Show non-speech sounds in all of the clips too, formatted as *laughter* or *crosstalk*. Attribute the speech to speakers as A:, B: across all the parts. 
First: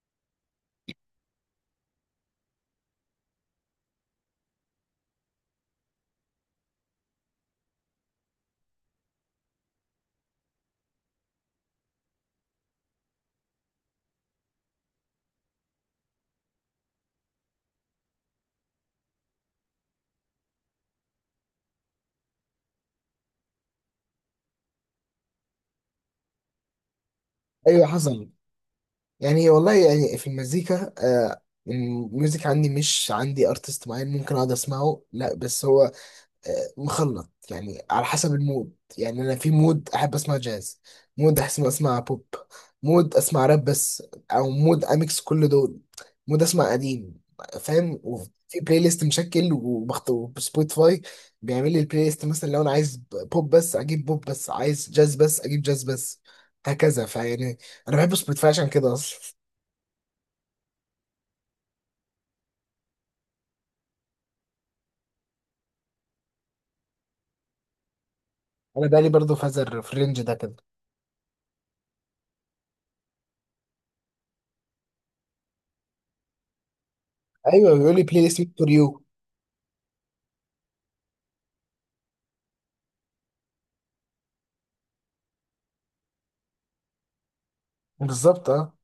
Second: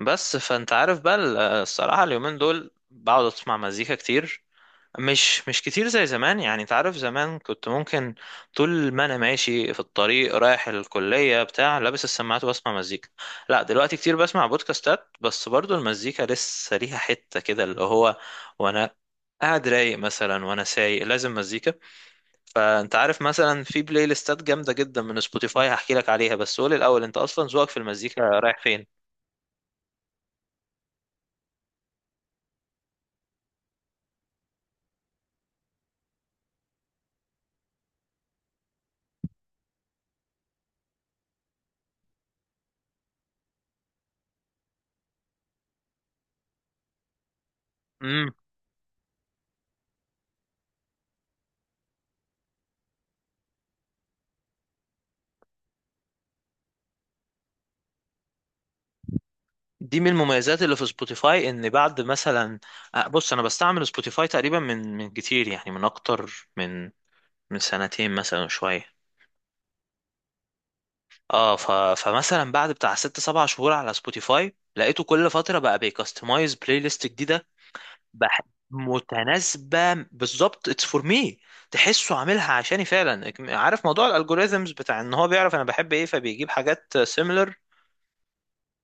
A: بس فانت عارف بقى الصراحة اليومين دول بقعد اسمع مزيكا كتير. مش كتير زي زمان، يعني انت عارف زمان كنت ممكن طول ما انا ماشي في الطريق رايح الكلية بتاع لابس السماعات وبسمع مزيكا. لا دلوقتي كتير بسمع بودكاستات، بس برضو المزيكا لسه ليها حتة كده اللي هو، وانا قاعد رايق مثلا وانا سايق لازم مزيكا. فانت عارف مثلا في بلاي ليستات جامدة جدا من سبوتيفاي، هحكي لك عليها، بس قول الاول انت اصلا ذوقك في
B: ايوه،
A: المزيكا
B: حصل.
A: رايح
B: يعني والله يعني في المزيكا. الميوزك مش عندي ارتست معين ممكن اقعد اسمعه. لا، بس هو مخلط، يعني على حسب المود. يعني انا في مود احب اسمع جاز، مود احب اسمع بوب، مود اسمع راب بس، او مود اميكس كل دول، مود اسمع قديم، فاهم.
A: فين؟
B: وفي بلاي ليست، مشكل، وبخطو سبوتيفاي بيعمل لي البلاي ليست. مثلا لو انا عايز بوب بس اجيب بوب بس، عايز جاز بس اجيب جاز بس، هكذا. فيعني انا بحب سبوتيفاي عشان كده اصلا.
A: دي من المميزات اللي في سبوتيفاي، ان بعد مثلا، آه، بص انا بستعمل سبوتيفاي تقريبا من كتير، يعني من اكتر من سنتين مثلا شوية.
B: انا بقالي برضه فازر في الرينج ده كده.
A: اه فمثلا بعد بتاع ست سبع شهور على سبوتيفاي لقيته كل فترة بقى بيكستمايز بلاي ليست جديدة.
B: ايوه، بيقول لي بلاي
A: بح...
B: ليست فور يو.
A: متناسبة بالظبط، اتس فور مي. تحسه عاملها عشاني فعلا، عارف موضوع الالجوريزمز بتاع ان هو بيعرف انا بحب ايه فبيجيب حاجات similar.
B: بالظبط اه.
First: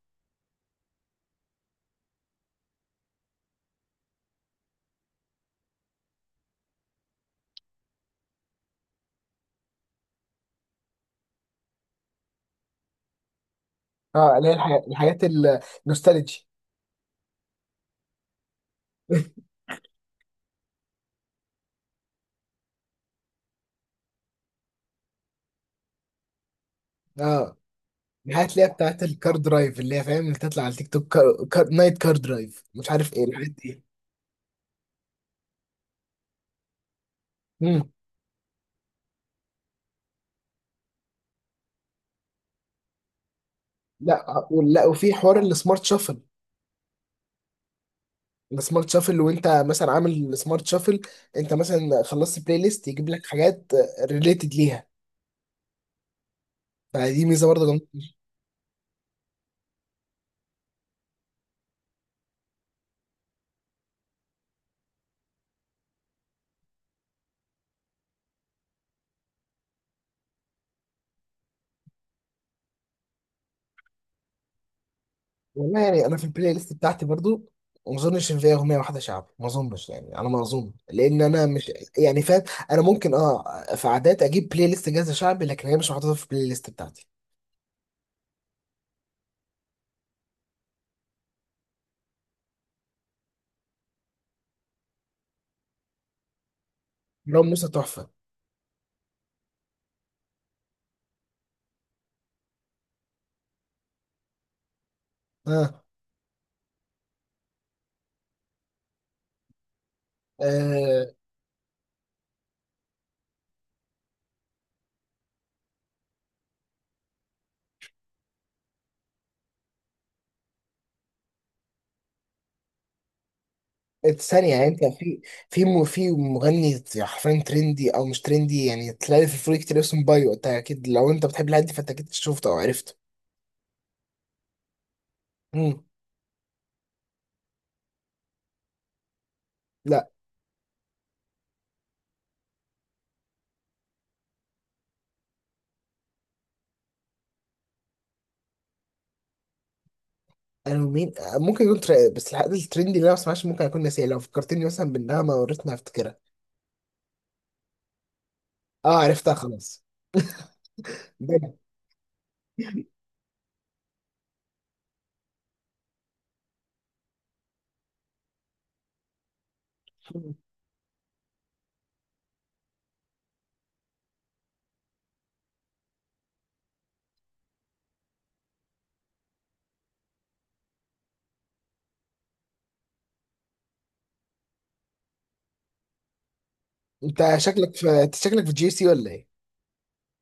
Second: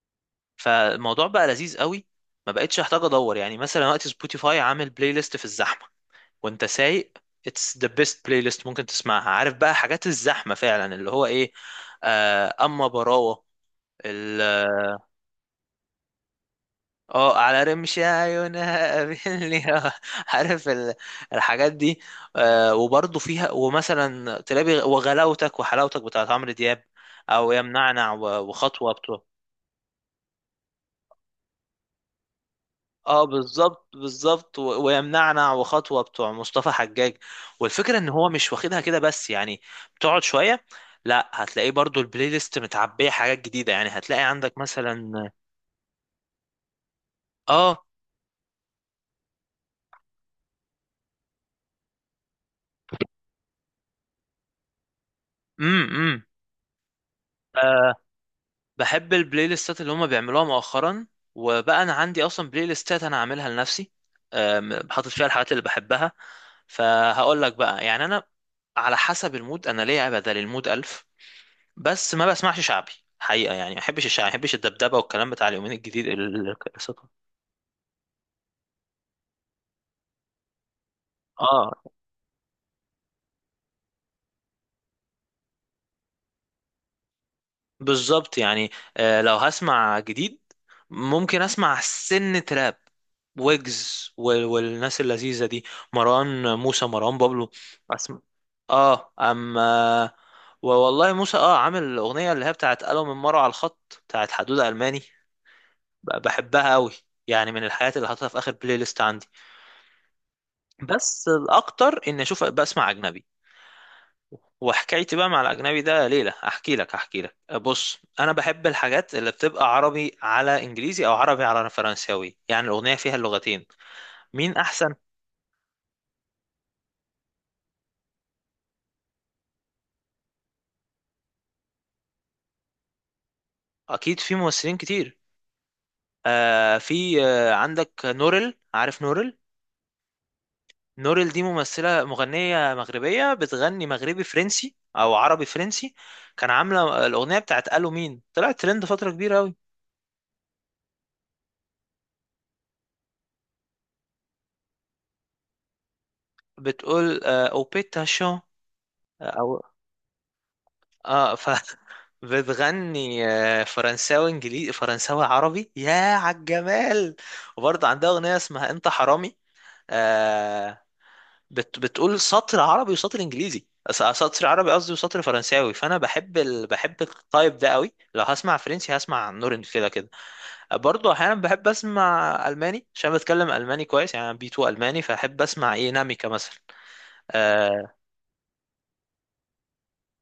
A: فالموضوع بقى لذيذ قوي، ما بقتش احتاج ادور. يعني مثلا وقت سبوتيفاي عامل بلاي ليست في الزحمه وانت سايق، اتس ذا بيست بلاي ليست ممكن تسمعها. عارف بقى حاجات الزحمه فعلا اللي هو ايه. آه، اما براوه.
B: اه، اللي هي الحاجات،
A: ال-
B: النوستالجي.
A: اه آه، على رمش عيونها
B: *laughs*
A: قابلني *laughs* آه، عارف الحاجات دي. آه، وبرضه فيها، ومثلا تلاقي وغلاوتك وحلاوتك بتاعت عمرو دياب، او
B: اه،
A: يمنعنع
B: الحاجات اللي هي
A: وخطوه.
B: بتاعت الكار درايف، اللي هي، فاهم، اللي تطلع على التيك توك. نايت كار درايف، مش عارف ايه
A: اه
B: الحاجات دي.
A: بالظبط بالظبط، ويمنعنا وخطوه بتوع مصطفى حجاج.
B: مم.
A: والفكره ان هو مش واخدها كده بس، يعني بتقعد شويه، لا هتلاقيه برضو البلاي ليست متعبيه حاجات جديده. يعني هتلاقي
B: لا
A: عندك
B: ولا. وفي
A: مثلا،
B: حوار السمارت شافل.
A: اه.
B: السمارت شافل، وانت مثلا عامل سمارت شافل، انت مثلا خلصت بلاي ليست يجيب لك حاجات ريليتد ليها.
A: امم، امم.
B: فدي ميزه برضه.
A: آه، بحب البلاي ليستات اللي هم بيعملوها مؤخرا. وبقى انا عندي اصلا بلاي ليستات انا عاملها لنفسي، آم، حاطط فيها الحاجات اللي بحبها. فهقول لك بقى، يعني انا على حسب المود انا ليا بدل المود 1000. بس ما بسمعش شعبي حقيقة، يعني ما بحبش الشعبي، ما بحبش الدبدبة والكلام بتاع اليومين
B: والله يعني
A: الجديد
B: انا في البلاي ليست
A: القصة.
B: بتاعتي برضو ما اظنش ان فيها اغنيه واحده شعبي، ما اظنش، يعني على ما اظن، لان انا مش،
A: اه
B: يعني، فاهم. انا ممكن في عادات اجيب بلاي ليست جاهزه شعبي، لكن هي مش محطوطه في البلاي ليست بتاعتي.
A: بالظبط. يعني آه، لو هسمع جديد ممكن اسمع سن تراب ويجز والناس اللذيذة دي، مروان موسى، مروان
B: لو
A: بابلو.
B: موسى تحفه.
A: اسمع، اه اما والله موسى، اه عامل الاغنية اللي هي بتاعت قالوا من مرة على الخط بتاعت حدودة الماني،
B: اه
A: بحبها قوي. يعني من الحاجات اللي حاططها في اخر بلاي ليست عندي.
B: آه،
A: بس الاكتر اني اشوف بسمع اجنبي، وحكايتي بقى مع الاجنبي ده ليله. احكي لك. بص، انا بحب الحاجات اللي بتبقى عربي على انجليزي او عربي على فرنساوي، يعني الاغنيه فيها اللغتين
B: الثانية
A: مين
B: يعني. انت
A: احسن.
B: في، في مغني حرفيا ترندي او مش ترندي، يعني تلاقي في الفريق كتير اسمه بايو، انت اكيد لو انت بتحب الهادي فانت اكيد شفته او عرفته.
A: اكيد، في ممثلين كتير.
B: مم.
A: آه، في، آه عندك نورل، عارف نورل؟
B: لا.
A: نورل دي ممثله، مغنيه مغربيه، بتغني مغربي فرنسي او عربي فرنسي. كان عامله الاغنيه بتاعت الو مين، طلعت ترند فتره كبيره قوي.
B: انا مين؟ ممكن يكون بس الحاجات الترندي اللي انا ما بسمعهاش ممكن اكون ناسيها، لو فكرتني مثلا بالنغمه وريتني هفتكرها.
A: بتقول آه اوبيتا شو. آه،
B: اه، عرفتها
A: او
B: خلاص.
A: اه ف
B: ده-
A: *laughs* بتغني آه، فرنساوي انجليزي، فرنساوي عربي، يا عالجمال. وبرضه عندها اغنيه اسمها انت حرامي. آه، بتقول سطر عربي وسطر انجليزي، سطر عربي قصدي وسطر فرنساوي. فانا بحب بحب التايب ده قوي. لو هسمع فرنسي هسمع نورن كده كده. آه، برضه احيانا بحب اسمع الماني عشان بتكلم الماني كويس، يعني أنا بي 2 الماني، فاحب اسمع ايه، ناميكا مثلا. آه.
B: انت شكلك في جي سي ولا ايه؟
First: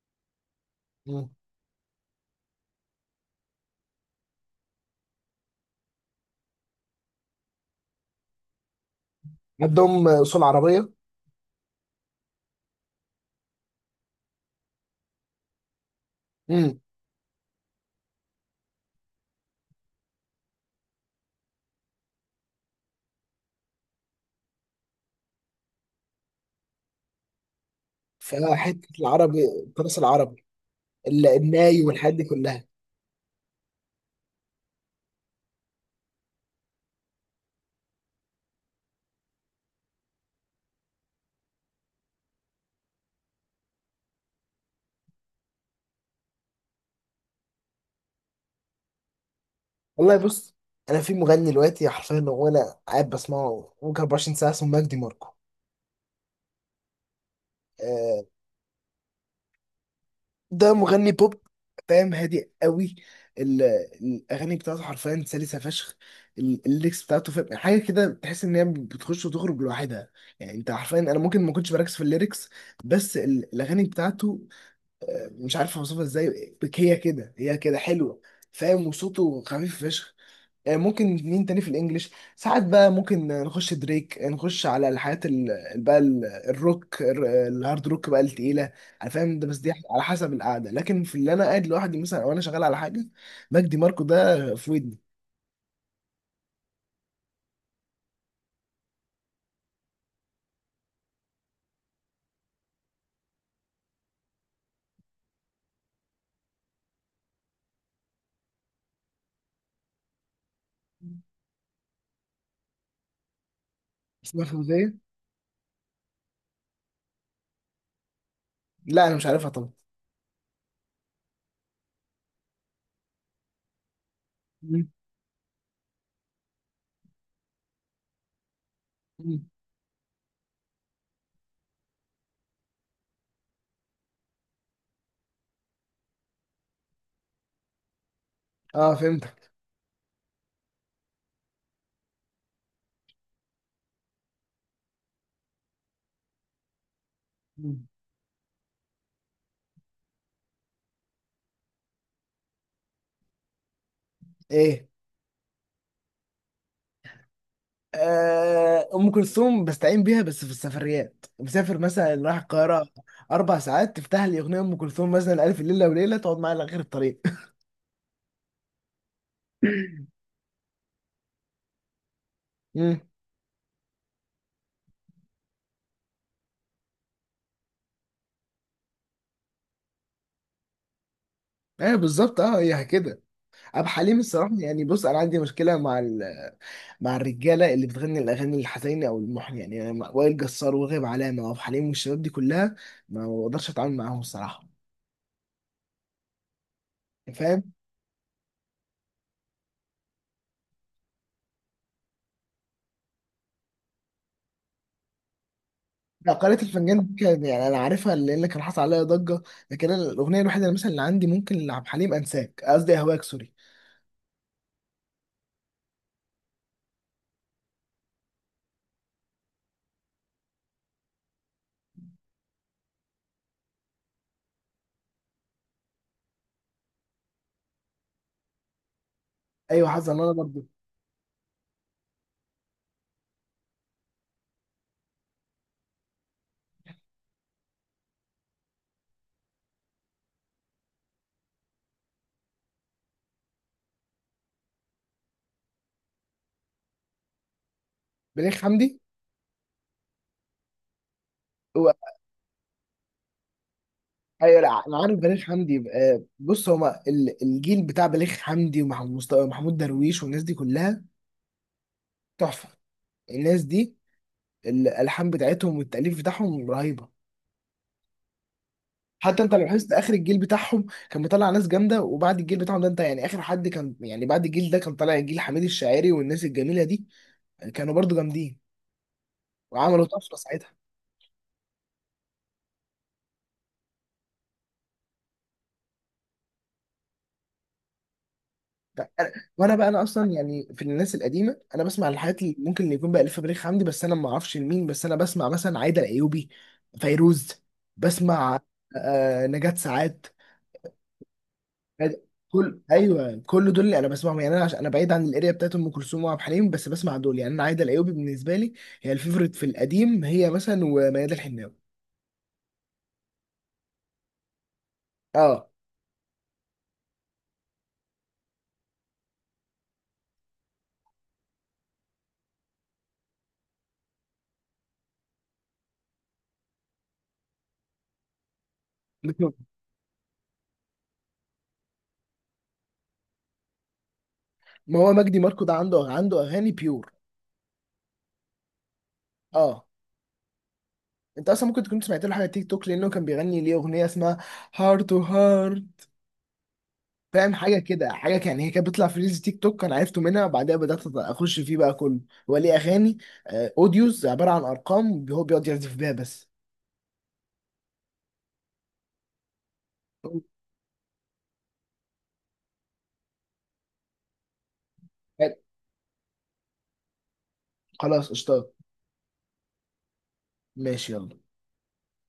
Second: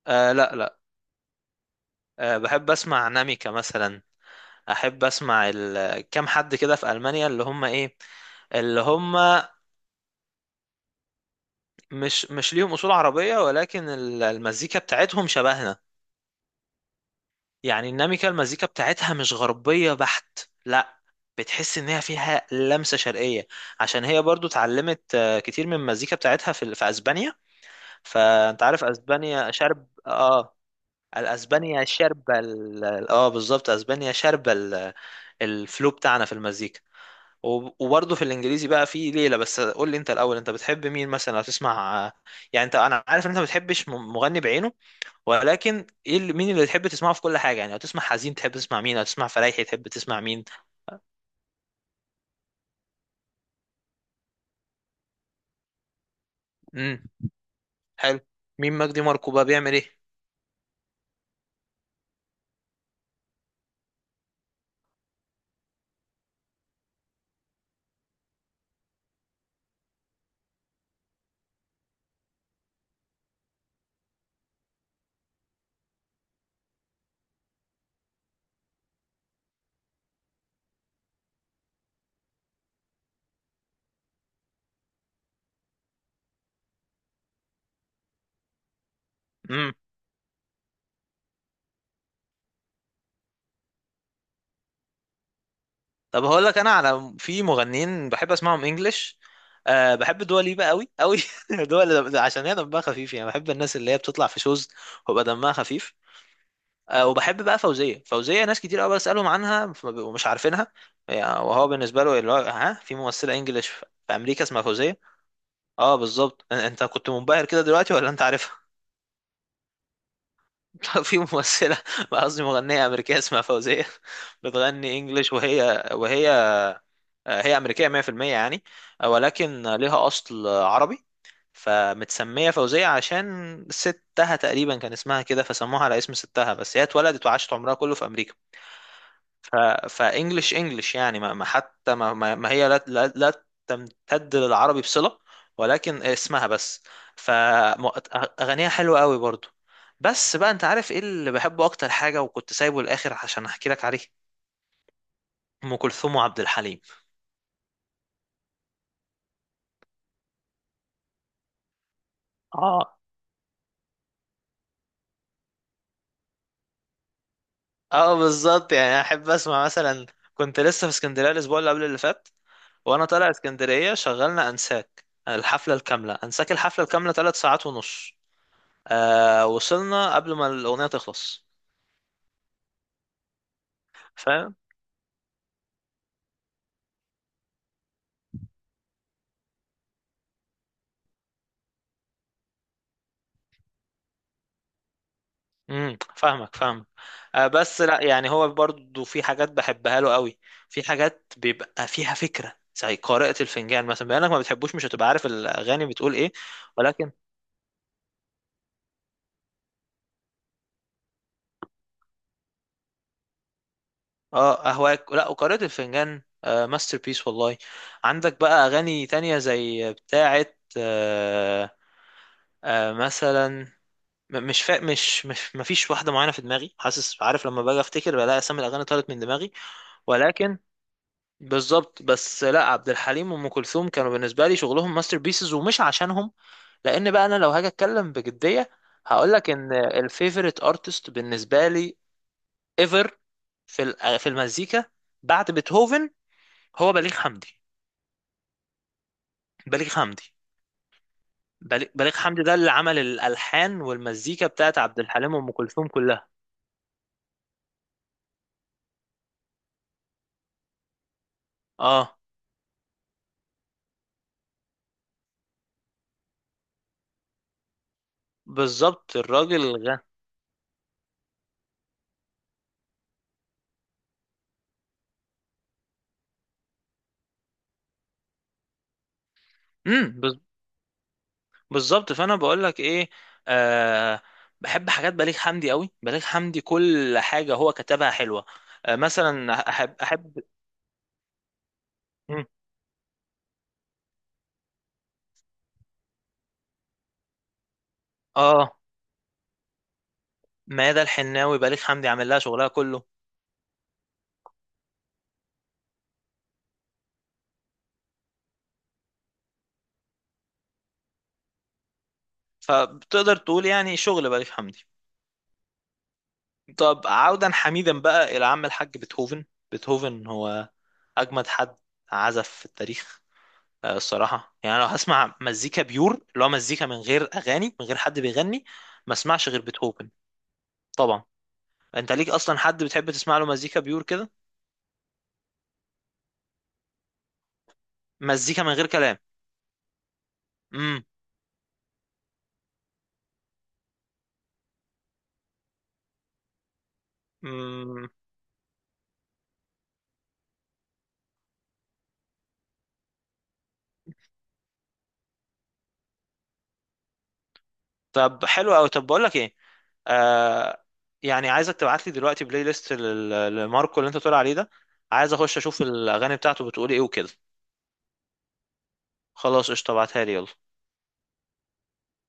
A: آه لا لا.
B: مم.
A: آه بحب اسمع ناميكا مثلا، احب اسمع كام حد كده في المانيا اللي هم ايه، اللي هم،
B: عندهم اصول عربيه.
A: مش ليهم اصول عربيه ولكن المزيكا بتاعتهم شبهنا.
B: امم
A: يعني الناميكا المزيكا بتاعتها مش غربيه بحت، لا، بتحس ان هي فيها لمسه شرقيه. عشان هي برضو اتعلمت، آه، كتير من المزيكا بتاعتها في في اسبانيا. فانت عارف
B: فحته العربي،
A: اسبانيا شرب
B: التراث العربي،
A: اه،
B: الناي
A: الاسبانيا
B: والحاجات دي
A: شاربه
B: كلها.
A: بالظبط، اسبانيا شاربه الفلو بتاعنا في المزيكا. وبرضه في الانجليزي بقى في ليله، بس قول لي انت الاول، انت بتحب مين مثلا لو تسمع؟ يعني انت، انا عارف ان انت ما بتحبش مغني بعينه، ولكن ايه مين اللي تحب تسمعه في كل حاجه. يعني لو تسمع حزين تحب تسمع مين؟ لو تسمع فرايحي تحب
B: والله
A: تسمع مين؟
B: بص، انا في مغني دلوقتي حرفيا وانا قاعد بسمعه، ممكن 24 ساعه، اسمه مجدي ماركو.
A: امم. حلو.
B: آه،
A: مين مجدي ماركو بقى، بيعمل ايه؟
B: ده مغني بوب، فاهم، هادي قوي. ال- الاغاني بتاعته حرفيا سلسه فشخ. الليكس بتاعته، فاهم، حاجه كده، بتحس ان هي بتخش وتخرج لوحدها. يعني انت حرفيا، انا ممكن ما كنتش بركز في الليركس، بس الاغاني بتاعته مش عارف اوصفها ازاي. هي كده هي كده حلوه، فاهم. وصوته خفيف فشخ. ممكن مين تاني في الانجليش. ساعات بقى ممكن نخش دريك، نخش على الحاجات بقى، الروك، الهارد روك بقى، التقيله. انا فاهم ده، بس دي
A: امم.
B: على حسب القعده. لكن في اللي انا قاعد لوحدي مثلا، او انا شغال على حاجه، مجدي ماركو ده في ودني.
A: طب هقول لك انا، في مغنيين بحب اسمعهم انجلش. أه، بحب دوا ليبا قوي قوي *laughs* دول عشان هي دمها خفيف، يعني بحب الناس اللي هي بتطلع في شوز ويبقى دمها خفيف. آه، وبحب بقى فوزية. فوزية ناس كتير قوي بسألهم عنها فما بيبقوا مش عارفينها. يعني وهو بالنسبة له اللي هو، ها، في ممثلة انجليش في
B: اسمها
A: أمريكا اسمها
B: فوزيه؟
A: فوزية. اه بالظبط، انت كنت منبهر كده دلوقتي ولا انت عارفها؟
B: لا، انا مش عارفها طبعا.
A: *laughs* لا، في ممثلة *laughs* قصدي مغنية أمريكية اسمها فوزية *laughs*
B: مم.
A: بتغني انجليش، وهي آه، هي أمريكية 100% يعني. آه،
B: مم.
A: ولكن ليها أصل عربي. فمتسمية فوزية عشان ستها تقريبا كان اسمها كده، فسموها على اسم ستها، بس هي اتولدت وعاشت عمرها كله في أمريكا.
B: اه، فهمتك.
A: فانجلش يعني، ما حتى ما هي لا تمتد للعربي بصلة، ولكن اسمها بس.
B: مم.
A: فاغانيها حلوة قوي برضو. بس بقى، انت عارف ايه اللي بحبه اكتر حاجة وكنت سايبه الاخر عشان احكي لك عليه؟
B: ايه؟
A: ام كلثوم وعبد الحليم.
B: ام كلثوم بستعين بيها بس في السفريات. مسافر مثلا رايح القاهره،
A: اه.
B: اربع ساعات، تفتح لي اغنيه ام كلثوم مثلا الف ليله وليله، تقعد معايا لغير الطريق.
A: اه بالظبط، يعني انا احب اسمع
B: امم،
A: مثلا، كنت لسه في اسكندرية الاسبوع اللي قبل اللي فات، وانا طالع اسكندرية شغلنا انساك الحفلة الكاملة، انساك الحفلة الكاملة 3 ساعات ونص، آه، وصلنا قبل ما الأغنية تخلص.
B: ايوه بالظبط، اه، هي كده. ابو حليم الصراحه
A: فاهم.
B: يعني، بص انا عندي مشكله مع مع الرجاله اللي بتغني الاغاني الحزينه او المحن، يعني أنا وائل جسار وغيب علامه وابو حليم والشباب دي كلها ما بقدرش اتعامل معاهم الصراحه،
A: امم، فاهمك فاهمك. آه
B: فاهم.
A: بس لا، يعني هو برضو في حاجات بحبها له قوي. في حاجات بيبقى فيها فكره زي قارئة الفنجان مثلا، بما انك ما بتحبوش مش هتبقى عارف الاغاني بتقول
B: لا،
A: ايه،
B: قارئة الفنجان
A: ولكن.
B: دي كان، يعني انا عارفها لان كان حصل عليها ضجه. لكن أنا الاغنيه الوحيده اللي مثلا اللي عندي ممكن لعبد الحليم انساك، قصدي اهواك، سوري.
A: اه اهواك، لا وقارئة الفنجان آه، ماستر بيس والله. عندك بقى اغاني تانية زي بتاعه؟ آه، آه مثلا، م- مش فا... مش مش مفيش واحده معينه في دماغي، حاسس، عارف لما باجي افتكر بلاقي اسامي الاغاني طارت من دماغي،
B: ايوه حظا انا
A: ولكن
B: برضه
A: بالظبط. بس لا، عبد الحليم وام كلثوم كانوا بالنسبه لي شغلهم ماستر بيسز، ومش عشانهم، لان بقى انا لو هاجي اتكلم بجديه هقول لك ان الفيفوريت ارتست بالنسبه لي ايفر في في المزيكا بعد بيتهوفن هو بليغ حمدي.
B: بليغ حمدي.
A: بليغ حمدي. بليغ حمدي ده اللي عمل الالحان والمزيكا
B: ايوه،
A: بتاعت
B: لا انا
A: عبد
B: عارف
A: الحليم
B: بليغ
A: وام
B: حمدي.
A: كلثوم كلها.
B: بص هما الجيل بتاع بليغ حمدي، ومحمود محمود درويش، والناس دي كلها
A: اه.
B: تحفه. الناس دي الالحان بتاعتهم والتاليف بتاعهم رهيبه.
A: بالظبط،
B: حتى انت لو
A: الراجل
B: لاحظت، اخر الجيل بتاعهم كان مطلع ناس جامده، وبعد الجيل بتاعهم ده انت يعني، اخر حد كان، يعني بعد الجيل ده كان طالع الجيل حميد الشاعري، والناس الجميله دي كانوا برضو جامدين وعملوا طفره
A: غني.
B: ساعتها.
A: بالظبط، فانا بقول لك ايه، آه بحب حاجات بليغ حمدي قوي. بليغ حمدي كل حاجه هو كتبها حلوه. آه
B: ده أنا،
A: مثلا،
B: وانا بقى
A: احب
B: انا اصلا
A: احب
B: يعني، في الناس القديمه انا بسمع الحاجات
A: مم.
B: اللي ممكن يكون بقى الف بريخ عندي بس انا ما اعرفش لمين، بس انا بسمع مثلا عايده الايوبي، فيروز، بسمع
A: اه،
B: نجاة ساعات.
A: ميادة الحناوي بليغ حمدي عامل لها شغلها كله.
B: ايوه، كل دول اللي انا بسمعهم، يعني انا عشان انا بعيد عن الاريا بتاعت ام كلثوم وعبد الحليم بس بسمع دول، يعني انا عايده الايوبي بالنسبه لي هي الفيفوريت في القديم، هي مثلا وميادة الحناوي.
A: فبتقدر تقول يعني شغل بليغ حمدي.
B: اه،
A: طب عودا حميدا بقى الى عم الحاج بيتهوفن. بيتهوفن هو اجمد حد عزف في التاريخ. آه، الصراحه يعني لو هسمع مزيكا بيور، اللي هو مزيكا من غير اغاني، من غير حد بيغني، ما اسمعش غير بيتهوفن. طبعا انت ليك اصلا حد بتحب تسمع له مزيكا بيور كده،
B: ما هو مجدي ماركو ده عنده اغاني بيور.
A: مزيكا من غير كلام؟
B: اه،
A: امم.
B: انت اصلا ممكن تكون سمعت له حاجه تيك توك، لانه كان بيغني ليه اغنيه اسمها هارت تو هارت، فاهم. حاجه
A: امم.
B: كده، حاجه كان هي كانت بتطلع في ريلز تيك توك، انا عرفته منها، بعدها بدات اخش فيه بقى كله. هو ليه اغاني. اوديوز عباره عن ارقام، هو بيقعد يعزف بيها بس.
A: طب حلو قوي. طب بقول لك ايه، آه، يعني عايزك تبعت لي دلوقتي بلاي ليست لماركو اللي انت بتقول عليه ده، عايز اخش اشوف الاغاني بتاعته بتقول ايه وكده.
B: خلاص قشطه.
A: خلاص قشطه. ابعتها لي يلا.
B: ماشي يلا.